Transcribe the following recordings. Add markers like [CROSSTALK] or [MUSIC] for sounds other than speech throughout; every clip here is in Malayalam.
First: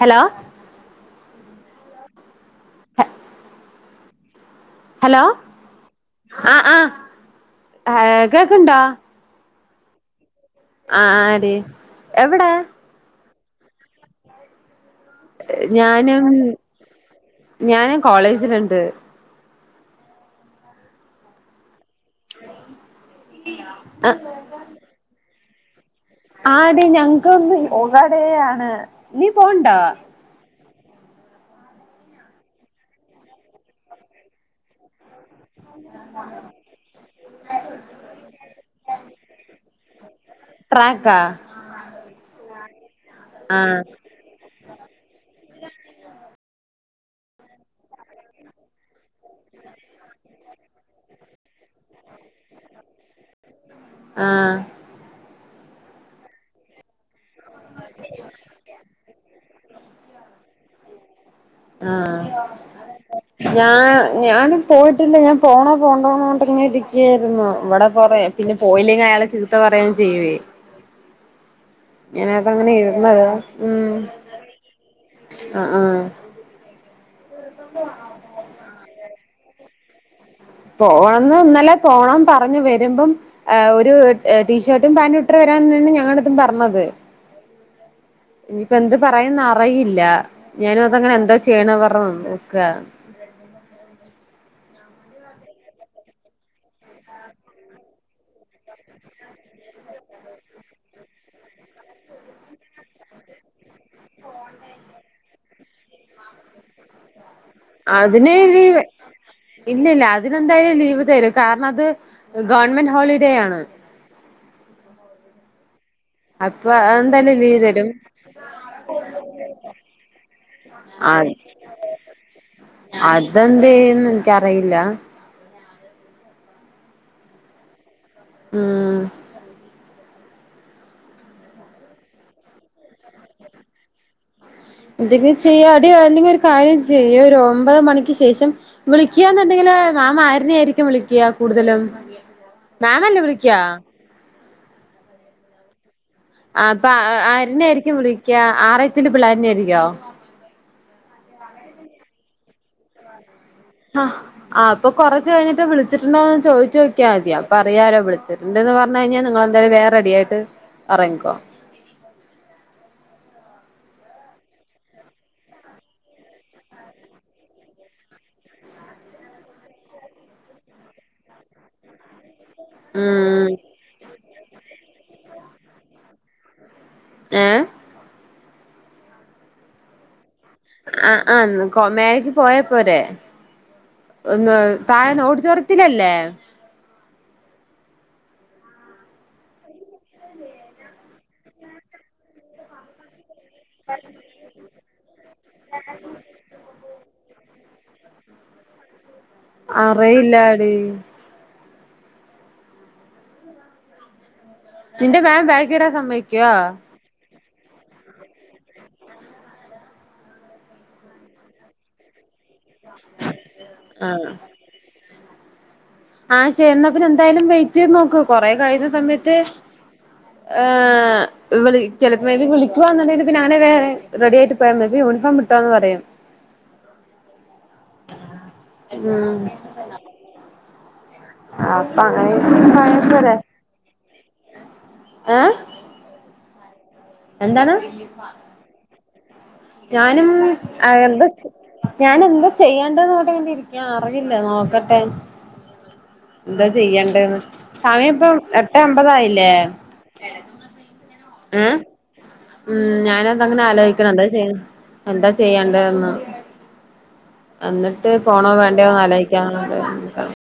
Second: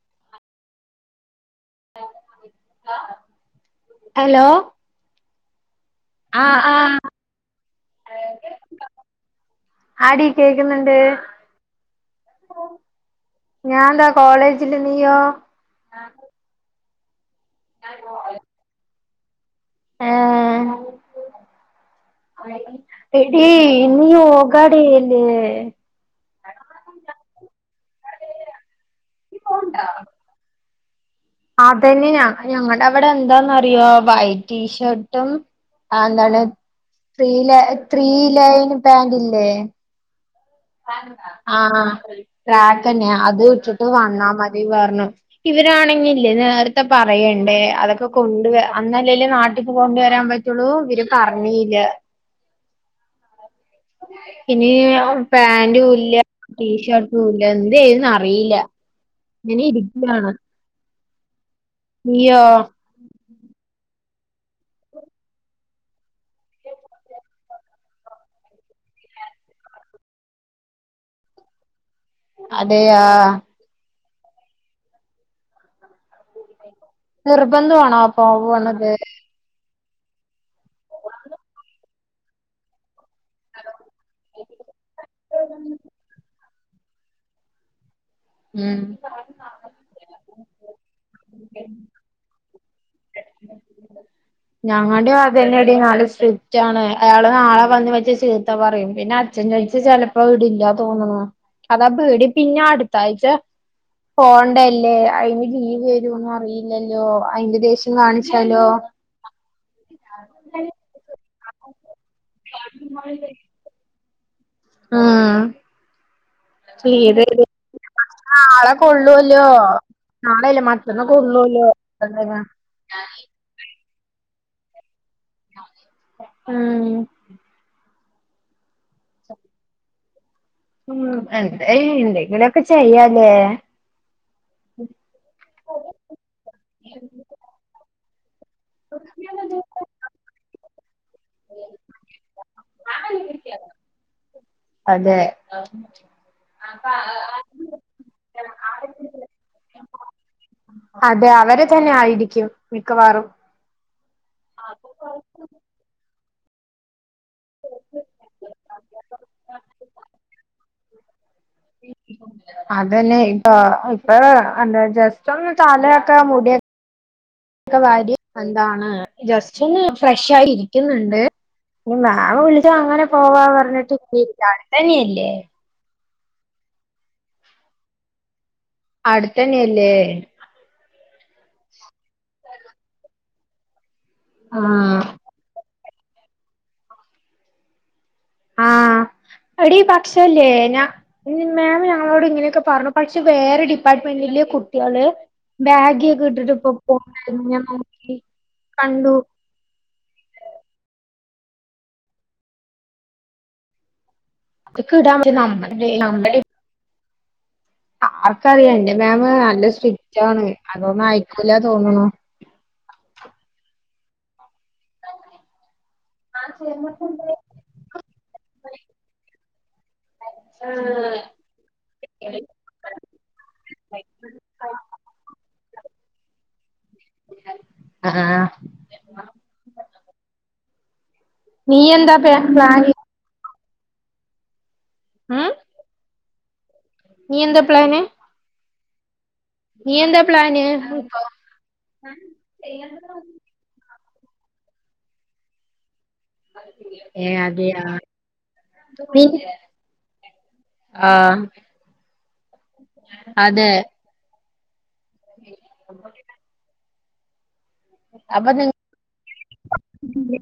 ഹലോ ഹല്ലോ ലോ അആ ആഹ് ആഹ് കേക്ക്ണ്ടോ ആടി കേക്കുന്നുണ്ട് അ ആ ആടി എവടെ ഞാൻതാ കോളേജ് ഹ് ഞാനും ഞാനും കോളേജില്ണ്ട് ഏ എടീ നീ ആ ഓഗാടിയില്ലേ ആടി ഞങ്ങക്ക്ന്ന് ഓഗാടെയാണ് നീ പോണ്ടാ അതന്നെ ഞ ഞങ്ങടെ ഇവടെ എന്താന്നറിയോ വൈറ്റ് ടീ ഷർ ട്ടും ആ എന്താണ് ത്രീ ലെ ത്രീ ലൈൻ പാന്റ് ഇല്ലേ? ട്രാക്കാ ആ ട്രാക്കന്നെ അത് ആ ഇട്ടിട്ട് വന്നാ മതിന്ന് പറഞ്ഞു ഇവരാണെങ്കില്ലേ നേര ത്തെ പറയണ്ടെ അതൊക്കെ കൊണ്ട് വ അന്നന്നെ [UNINTELLIGIBLE] നാട്ടിക്ക് കൊണ്ട് വരാൻ പറ്റുള്ളൂ ഇവര് പറഞ്ഞില്ല. ആ ഇനി പാന്റും ഇല്ലാ ടീ ഷർ ട്ടുമില്ല്യാ എന്ത് ചെയ്യോന്ന് അറിയില്ല ഇങ്ങനെ ഇരിക്യാണ് ആ നീയോ? ഞാൻ ഞാനും പോയിട്ടില്ല ഞാൻ പോണോ പോണ്ടോന്നോണ്ടിങ്ങനിരിക്കയാരുന്നു ഇവിടെ കൊറേ പിന്നെ പോയില്ലെങ്കിൽ അയാളെ ചീത്ത പറയ്യും ചെയ്യുവേ ഞാനതാ അങ്ങനെ അതെയാ ഇരുന്നത് ഉം അ ആ നിർബന്ധമാണോ അപ്പം പോണത്? പോണന്ന് ഇന്നലെ പോണം പറഞ്ഞു വരുമ്പം. ആ ഒരു ടീ ഷർട്ടും പാന്റും [UNINTELLIGIBLE] വരാൻ ആണ് ഞങ്ങടത്തും പറ ഞ്ഞത്. ഇനിപ്പ ഉം എന്ത് പറയുന്നറയില്ല ഞാനും അതങ്ങനെ എന്താ ചെയ്യണെ പറ നിക്കാ. ഞങ്ങടേം അത് തന്നെടി നല്ല സ്ട്രിക്റ്റ് ആണ് അയാള് നാളെ വന്ന് വെച്ച് ചീത്ത പറയും പിന്നെ അച്ഛൻ ചോയ്ച്ച് ചെലപ്പോ വിടില്ലാ തോന്നണു അതാ പേടി പിന്നെ അടു ത്തായിച്ച പോണ്ടല്ലേ അയിന് ലീവരോന്ന് അറിയില്ലല്ലോ അയിന്റെ ദേശ്യം കാണിച്ചാലോ ല്ല അതിനെന്തായാലും ലീവ് തരും കാരണം അത് ഗവൺമെന്റ് ഹോളിഡേ ആണ് അപ്പൊ എന്തായാലും സ്പീഡെയ്ത് ലീവ് തരും ആ നാളെക്കൊള്ളൊവല്ലോ നളെല്ലെ അ മറ്റാന്നാക്കൊള്ളൊല്ലോ [UNINTELLIGIBLE] ഇന്ക്കറിയില്ല ഉം ഉം ഉം എന്തായി എന്തെങ്കിലൊക്കെ ചെയ്യാല്ലേ എന്തെങ്കിലും ചെയ്യാടി അല്ലെങ്കി ഒരു കാര്യം ചെയ്യ് ഒരു ഒമ്പത് മണി ക്ക് ശേഷം വിളിക്കാന്നുണ്ടെങ്കില് മാം ആര്നേയിരിക്കും വിളിക്ക്യാ കൂടുതലും മാമല്ലേ വിളിക്ക്യാ അതെ [UNINTELLIGIBLE] അപ്പ അ ആ ആര്നേയിരിക്കും വിളിക്ക്യാ ആറ് എച്ചിന്റെ പിള്ളേര്നേയിരിക്കോ അതെ അവരെ തന്നെ ആയിരിക്കും മിക്കവാറും ആഹ് ആ അപ്പൊ കൊറച്ച് കഴ്ഞ്ഞിട്ട് വിളിച്ച് ട്ട്ണ്ടോന്ന് ചോയിച്ചോക്ക്യാദ്യം അപ്പ അറിയാലോ വിളിച്ച്ട്ട്ണ്ട്ന്ന് പറ്ഞ്ഞഴിഞ്ഞാൽ നിങ്ങളെന്തായാലും വേം റെഡിയായിട്ട് അറങ്ങിക്കോ അതന്നെ ഇപ്പൊ ഇപ്പൊ ആ എന്താ ജസ്റ്റൊന്ന് തലയൊക്കെ മുടിയൊക്കെ വാരി എന്താണ് ജസ്റ്റ് ഒന്ന് ഫ്രഷായി ഇരിക്കിന്ന്ണ്ട് ഇനി മാമ് വിളി ച്ചാ അങ്ങനെ പോവാ ഉം പറഞ്ഞിട്ട് [UNINTELLIGIBLE] ഏ ഏഹ് അടുത്തന്നേല്ലേ ആ ആന്ന് കൊ മ്മേക്ക് പോയപ്പോരെ ഒന്ന് ആഹ് തായെന്ന് ഓടിച്ചറ ത്തിലല്ലേ ആ എടീ പക്ഷേയില്ലേ ഞ മാം ഞങ്ങളോട് ഇങ്ങനെയൊക്കെ പറഞ്ഞു പക്ഷേ വേറെ ഡിപ്പാർട്ട്മെന്റില് കു ട്ട്യാള് ബാഗിയൊക്കെ ഇട്ടിട്ട് പോ [UNINTELLIGIBLE] നോക്കി കണ്ടു അറിയില്ലാടി ഇതൊക്കെ ഇടാൻ നിന്റെ പറ്റും മാം നമ്മടെ ബേഗിടാൻ നമ്മടെ സമ്മയിക്കുവോ ആർക്കറിയാം എന്റെ മാമ് നല്ല സ്‌ട്രിക്കറ്റാണ് അതൊന്നും അയക്കൂല തോന്നുണൂ ആഹ് ആ ശെ ന്ന പിന്നെന്തായാലും വെയിറ്റ് ചെയ്ത് നോക്കൂ കൊറെ കഴിയുന്ന സമയത്ത് ആ [UNINTELLIGIBLE] ചെലപ്പേല് വിളിക്കുവാന്നണ്ടെങ്കില് പിന്നെ അങ്ങനെ വേറെ റെഡിയായിട്ട് പോയാ മതി യൂണിഫോമി ട്ടാന്ന് പറയും ആഹ് മ്മ് നീ അപ്പം എന്താ പേ അങ്ങനെ പ്ലാന് പറയപ്പോരെ ഏ ഉം നീ എന്താ എന്താന്ന് പ്ലാന് നീ എന്താ ഞാനും പ്ലാന് എന്താ ചെ ഞാന് എന്താ ചെയ്യേണ്ടന്ന് പറഞ്ഞിട്ട് ഇങ്ങനെ ഇരിക്കാണ് അറിയില്ല നോക്കട്ടെ എന്താ ഏഹ് ചെയ്യേണ്ടെന്ന് അതെയാ സമയം ഇപ്പം എട്ടേ നീ അമ്പതായില്ലേ ആഹ് മ്മ് മ്മ് ഞാനതങ്ങനെ അതെ ആലോയിക്കാണോണ്ട് എന്താ ചെയ്യ എന്താ ചെയ്യണ്ടേന്ന് അന്നിട്ട് അപ്പൊ പോണോ നിങ്ങ വേണ്ടോന്ന് ആലോയിക്കന്നുള്ള ഇതില് നിക്കാണ്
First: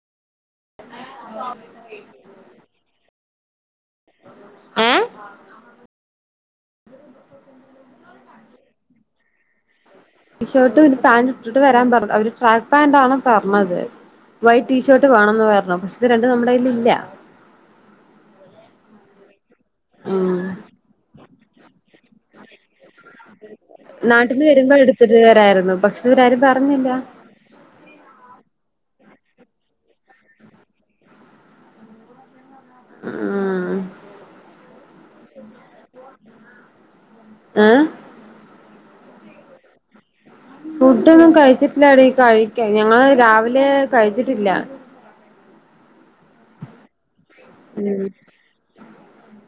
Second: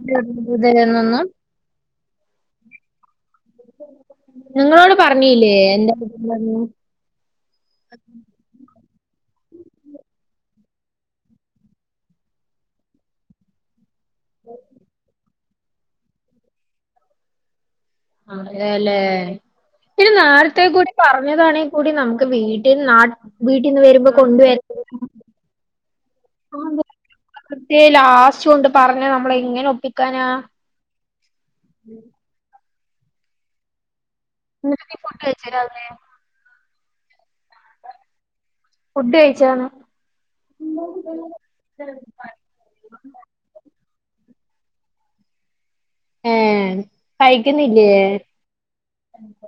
[UNINTELLIGIBLE] എന്നൊന്നും [INAUDIBLE] ഞങ്ങളോട് ഏഹ് പറഞ്ഞീല്ലേ എന്താപ്പോ [UNINTELLIGIBLE] ഷർട്ടും പാന്റ് ഇട്ടിട്ട് വരാൻ പറ അവര് ട്രാക്ക് പാൻ്റാണ് പറഞ്ഞത് വൈറ്റ് ടീഷർട്ട് വേണന്ന് പറ പക്ഷത് രണ്ടും നമ്മടെ കൈയിലില്ല ആ അല്ലേലേ ഇത് ഉം നേരത്തെ കൂടി പറഞ്ഞതാണെ കൂടി നമക്ക് വീട്ടിന്ന് നാ വീട്ടിന്ന് വരുമ്പ നാട്ടിന്ന് കൊണ്ടുവര വരുമ്പോ എടുത്തിട്ട് വരായിരുന്നു പക്ഷെ ഇവരാരും പറഞ്ഞില്ല [UNINTELLIGIBLE] ലാസ്റ്റ് കൊണ്ട് പറഞ്ഞ നമ്മള ഇങ്ങനെ ഒപ്പിക്കാനാ മ്മ് നി ഫോട്ടോ അയച്ചു താരോ അ ഏ ഫുഡ് കഴിച്ചോന്ന്. ഫുഡ് ഒന്നും കഴിച്ചിട്ടില്ലടി കഴിക്കാ ഞങ്ങള് രാവിലെ കഴിച്ചി ട്ടില്ല. ഏ ഉം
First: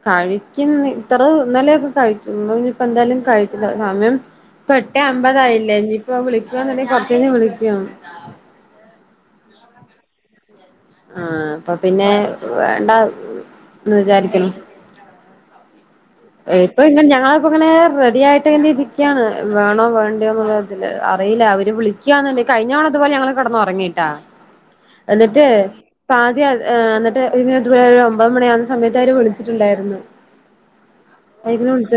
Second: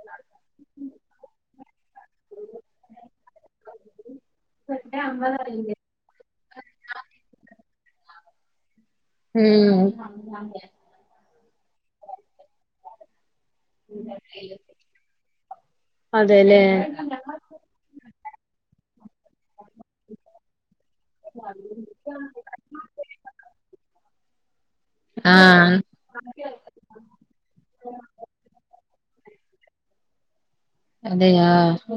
കഴിക്കുന്ന് ഇത്ര ന്നലെ കഴിച്ചു ഇന്ന് ഇനിയിപ്പോ എന്തായാലും കഴിച്ചില്ല സമയം ഇപ്പം എട്ടേ അമ്പതായില്ലേ ഇനിയിപ്പം വിളിക്കാന്നുണ്ടെങ്കിൽ കൊറച്ചു കയിഞ്ഞാ വിളിക്കും രാവിലത്തെ ഉം ആ അപ്പൊ പിന്നെ വേണ്ടാ വിചാരിക്കല്ലേ അതെല്ലേ ഇപ്പം ന്നെ ഞങ്ങളൊക്കെ ങ്ങനെ റെഡിയായിട്ട്ങ്ങനെ ഇരി ക്കാണ് വേണോ വേണ്ടയോന്നുള്ളതില് അറീല്ല അവര് വിളികാന്ന്ണ്ടങ്കി കഴിഞ്ഞതവണ ഇതുപോലെ ഞങ്ങള് കെടന്ന് ഉറങ്ങിട്ടോ എന്നിട്ട് ആഹ് ആദ്യ ന്നട്ട് ഇതുപോലെ ഒരു ഒമ്പത് മണി ആകുന്ന സമയത്ത് അവര് വിളി ത്തിട്ടുണ്ടായിരുന്നു അതെയോ അയിന് വിളിച്ച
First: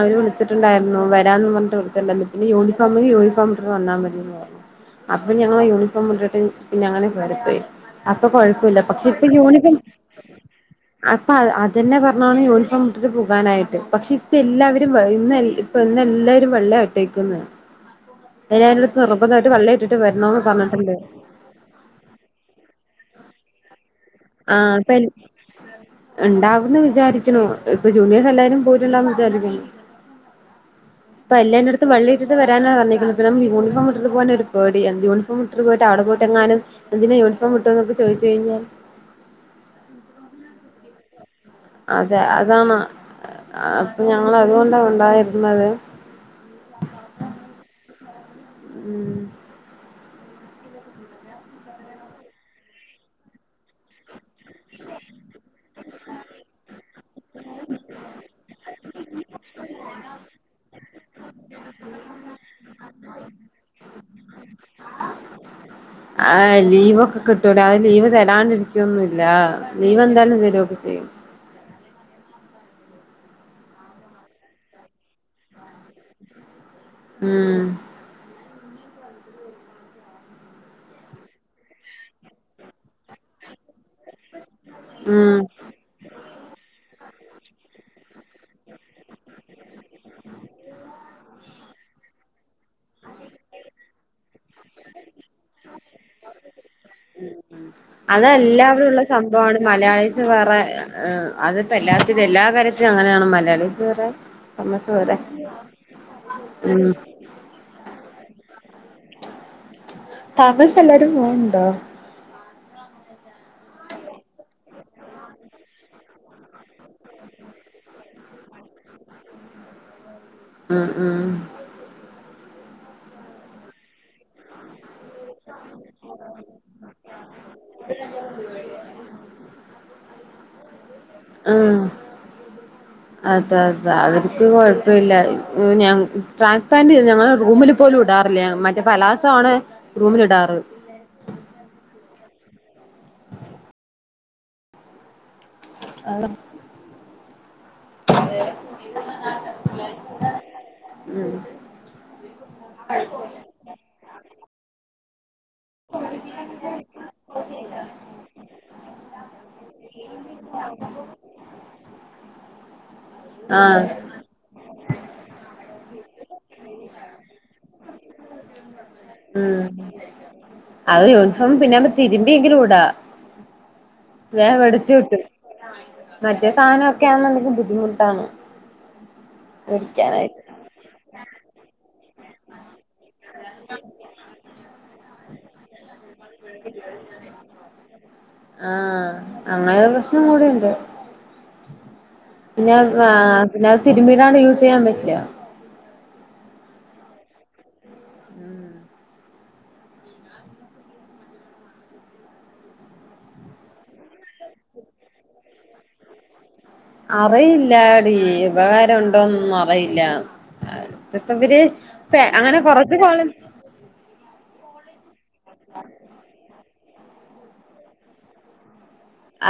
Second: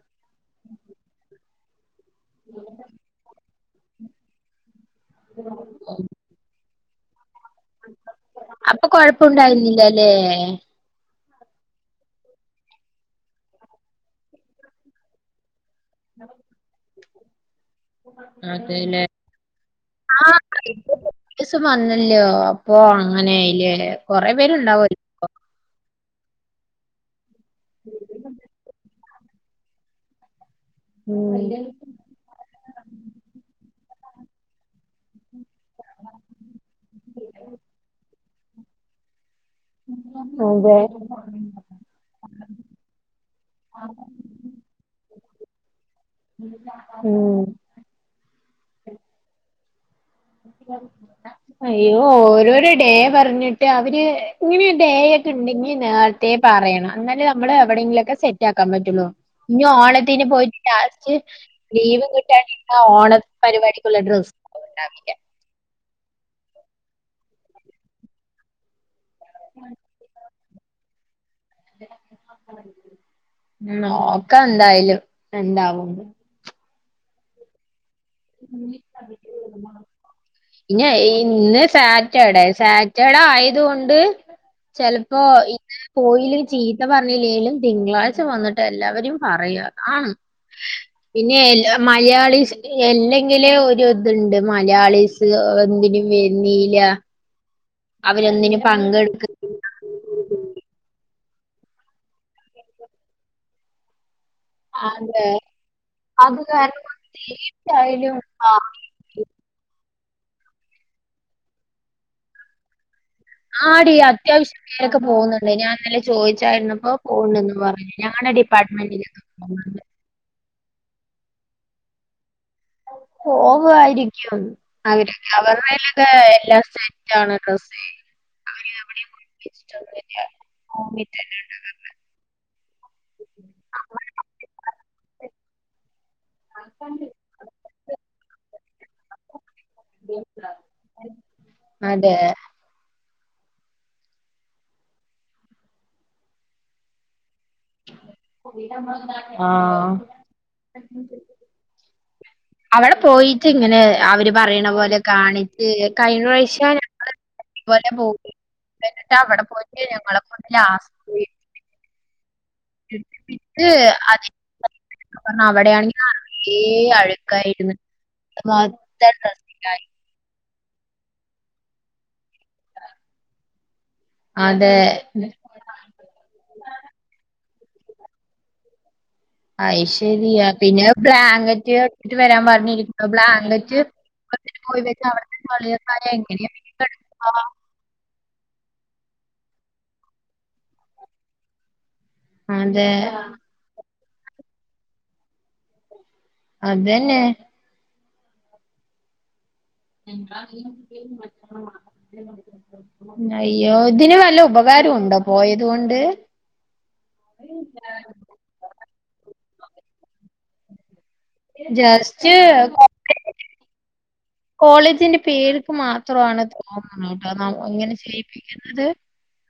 അവര് വിളിച്ചിട്ടുണ്ടായിരുന്നു വരാന്ന് പറഞ് ത്തിണ്ടന്ന് പിന്നെ യൂണിഫോമിന് യൂണഫോം വന്നാമതിന്ന് പറഞ്ഞു അപ്പൊ ഞങ്ങൾ യൂണിഫോമിട്ടിട്ട് പിന്നെങ്ങനെ കേറി പോയി അപ്പൊ കൊഴപ്പുല്ല അപ്പൊ പക്ഷെ ഇപ്പൊ യൂണിഫോം കൊഴപ്പുണ്ടായിരുന്നില്ലല്ലേ ആ അപ്പം അതന്നെ പറഞ്ഞാണ് യൂണഫോമിട്ടിട്ട് പോവാനായിട്ട് പക്ഷെ ഇപ്പം എല്ലാവരുംവൈ [UNINTELLIGIBLE] ഇന്ന് പ്പ ഇന്ന് എല്ലാവരും വെള്ളയാ ട്ടേക്ക് ന്ന് അതേലേ ഇട്ടിട്ട് ആ വരണോന്ന് പറഞ്ഞിട്ടുണ്ട് ദിവസം വന്നല്ലോ അപ്പം അപ്പൊ അങ്ങനെയി ല്ലേ കൊറെ പേരുണ്ടാവല്ലോ ഉണ്ടാകുന്നു വിചാരി ക്കുന്നു ഇപ്പൊ ജൂനിയേഴസ് എല്ലാരും പോയിട്ടല്ലാം [UNINTELLIGIBLE] അപ്പം ഉം എല്ലാരെടുത്തും വള്ളിയിട്ട് വരാനാ പറഞേക്കുന്ന പിന്നെ യൂണിഫോം ഇട്ടിട്ട് പോകാൻ ഒരു പേടി എന്ത് യൂണിഫോം ഇട്ട പോയിട്ട് അവിടെ പോയിട്ട എങ്ങാനുംഇത് എന്തിനാ യൂണിഫോം ഇട്ടത് എന്നൊക്കെ ചോദിച്ചു കഴിഞ്ഞാൽ അതെ അതെ അതാണ് അപ്പൊ ഞങ്ങ അതുകൊണ്ടാ ഉണ്ടായിരുന്നത് ഉം ഉം അയ്യോ ഓരോരോ ഡേ പറഞ്ഞിട്ട് അവര് ഇങ്ങനെ ഡേ ഉണ്ടെങ്കിൽ നേരത്തെേ പറയണം എന്നലേ നമ്മൾ എവിടെങ്കിലുക്കെ സെറ്റാക്കാൻ പറ്റുള്ളൂ ഇഞ്ഞ് ഓണത്തിന് പോയിട്ട് ലാസ്റ്റ് ലീവ് കിട്ടാണ്ടിരുന്ന ഓണ പരിപാടിക്കുള്ള ഡ്രസ്സ് ഉണ്ടാവില്ല ആഹ് ലീവൊക്കെ കിട്ടൂല അഹ് ലീവ് തരാണ്ടിരിക്കുവന്ന ല്ല ലീവ് എന്താലും തരും ലൊ ചെയ്യും ഉം നോക്കന്തായാലും എന്താവുന്ന് ഉം ഇഞ്ഞ ഇന്ന് സാറ്റർഡേ സാറ്റർഡേ ആയത് കൊണ്ട് ണ്ട് ചെലപ്പോ ഉം [UNINTELLIGIBLE] പോയിലെ ചീത്ത പ ലെലും തിങ്ളാഴ്ച വന്നിട്ട് എല്ലാവരേം പറയുക ആണ് പിന്നെ മലയാളീസ് എല്ലെങ്കിലും ഒരു ഇതുണ്ട് മലയാളി സ് എന്തിനും വെര്ന്നീല അതെല്ലാവിടെ ള്ള സംഭവണ് മലയാളി [UNINTELLIGIBLE] അതിപ്പോ എല്ലാത്തിന് എല്ലാ കാര്യത്തിനും അങ്ങനെയാണ് മലയാളിസ് വേറെ തമസ് വേറെ അതെ അത് ഉം കാരണം തീച്ചായാലും ആ താമസ എല്ലാരും പോുണ്ടോ ആ ഡീ അത്യാശ്യം പേരൊക്കെ പോന്നൊ ണ്ട് ഞാൻന്നല്ലെ ചോദിച്ചാര്ന്ന് പ്പോ പോണ്ടന്ന് പറഞ്ഞ ഞങ്ങട ഡിപ്പാർട്ട്മെന്റില് [UNINTELLIGIBLE] ഉം ഉം പോവാരിക്കും അവരെ അവരുടെലൊക്കെ എല്ലാ സെറ്റാണ് ഡ്രസ്സ് അവര്തവിടെ കുപ്പിച്ചിട്ടുണ്ട് ഓ ണ്ട ആഹ് [UNINTELLIGIBLE] അതെ അതെ അവര്ക്ക് കൊഴപ്പില്ല ഞാൻ ട്രാക്പാന്റ് ഞങ്ങള് റൂമിൽ പോലും ഇടാറില്ലേ മ ച് പലാസാണ് റൂമിൽ ഇടാറ് അതെ അഹ് ആ അവിടെ പോയിട്ട് ഇങ്ങനെ അവര് പറയണ പോലെ കാണി [UNINTELLIGIBLE] കഴിഞ്ഞ വാശ്യം [UNINTELLIGIBLE] പോലെ [UNINTELLIGIBLE] ആഹ് [UNINTELLIGIBLE] അവടെയാണെങ്ക് ആ ഏ അഴുക്കായിര്ന്ന് [UNINTELLIGIBLE] അഹ് യൂണിഫോം പിന്നാണ്ട് തിരി ബിയെങ്കിലുടാ വേ അതെ വടിച് കിട്ടും മറ്റേ സാനോക്കെ ആന്നുണ്ടെങ്കി ദ്ധിമുട്ടാണ് അഹ് ശരിയാ പിന്നെ ബ്ലാ നെറ്റ് വേറ്റ് വരാം പർഞ്ഞി ബ്ലാങ്കറ്റ് [UNINTELLIGIBLE] പോയി വച്ച് അവിടുത്തെ [UNINTELLIGIBLE] എങ്ങനെയ ആഹ് അങ്ങനൊരു പ്രശ്നം കൂടിയുണ്ട് പിന്നെ അതെ ഹ് ആ പിന്നെഹ് തിര്ബിടാണ്ട് യൂസെയ്യാൻ പറ്റില്ല അതന്നെ ഉം അയ്യോ ഇതിന് വല്ല ഉപകാരം ഉണ്ടോ പോയത് കൊണ്ട് അറിയില്ലടീ ഉപകാരം ഉണ്ടോനൊന്നും അയില്ല ജസ്റ്റ് കോള കോളേജിന്റെ പേര്ക്ക് മാത്രമാണത് തോന്നണ് കേട്ടോ ന ഇങ്ങനെ ചെയ്യിപ്പിക്കുന്നത്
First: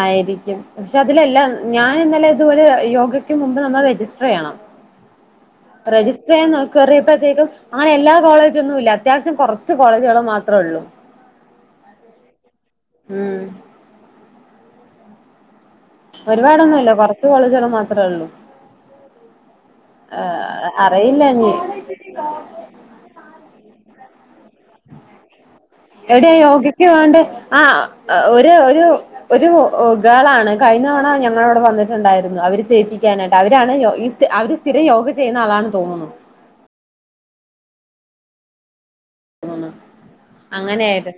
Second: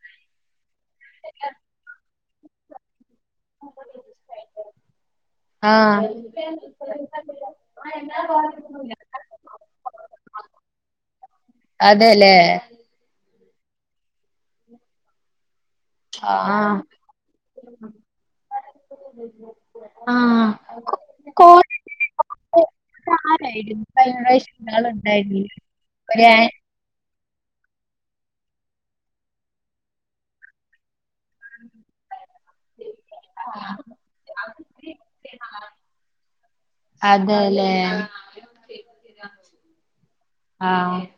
ആയിരിക്കും പക്ഷെ അതിലെല്ലാം ഞാൻ ഇന്നലെ അതും ഒരു യോഗ അതിന് മുൻപ് നമ്മൾ രജിസ്റ്റർ ചെയ്യണം ആ രജിസ്റ്റർ ചെയ്യാൻ നോ കേറിയപ്പോത്തേക്കും അങ്ങനെ എല്ലാ കോളേജൊന്നും ഇല്ല അത്യാവശ്യം കൊറച്ച് കോളേജുകള് മാത്രേ ഉള്ളൂ അതെല്ലേ ആ ഒരുപാടൊന്നുമില്ല കൊറച്ചു കോളേജുകൾ മാത്രേ ഉള്ളൂ ആ അറിയില്ല ഇനി കോളേജിന്റെ ആരായിരുന്നു കഴിഞ്ഞ പ്രാവശ്യം ആളുണ്ടായിരുന്നില്ല ഒരു എവിടെയാ യോഗക്ക് പോവണ്ടേ ആ ഒരു ഒരു ഒരു ഗാളാണ് കഴിഞ്ഞ തവണ ഞ ങ്ങടവിടെ വന്നിട്ടുണ്ടായിരുന്നു അവര് സ്റ്റെഫി ക്കാനായിട്ട് അവരാണ് ഈ അവര് സ്ഥി രം യോഗ ചെയ്യുന്ന ആളാണ് തോന്നുന്നു അതേല്ലേ [INAUDIBLE] അങ്ങനെയായിട്ട്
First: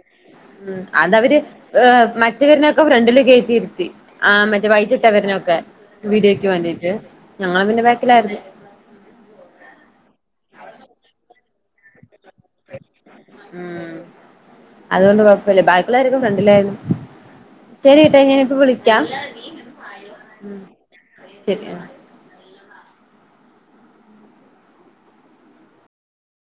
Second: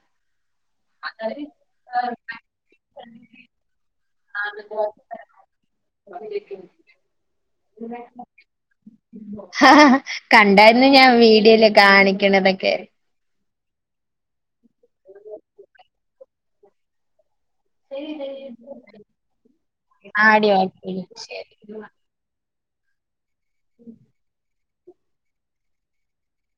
ഉം അതവര് ഏ മ റ്റവരന്ന ഒക്കെ ഫ്രണ്ടില് കേറ്റി ഇരുത്തി ആ മറ്റേ വൈറ്റിട്ടവരനൊക്കെ വീഡിയോക്ക് വേണ്ടിയിട്ട് ഞങ്ങ പിന്നെ ബാക്കിലായിരുന്നു ആ കണ്ടായിരുന്നു ഞാൻ വീഡിയോയില് കാണി ക്കണതൊക്കെ ഉം അതുകൊണ്ട് കൊഴപ്പില്ല ബാക്കിയുള്ളോരൊക്കെ ഫ്രണ്ടിലായിരുന്നു ശരിട്ടാ ഞാനിപ്പോ വിളിക്കാം ആടി ആടി ശരി ഉം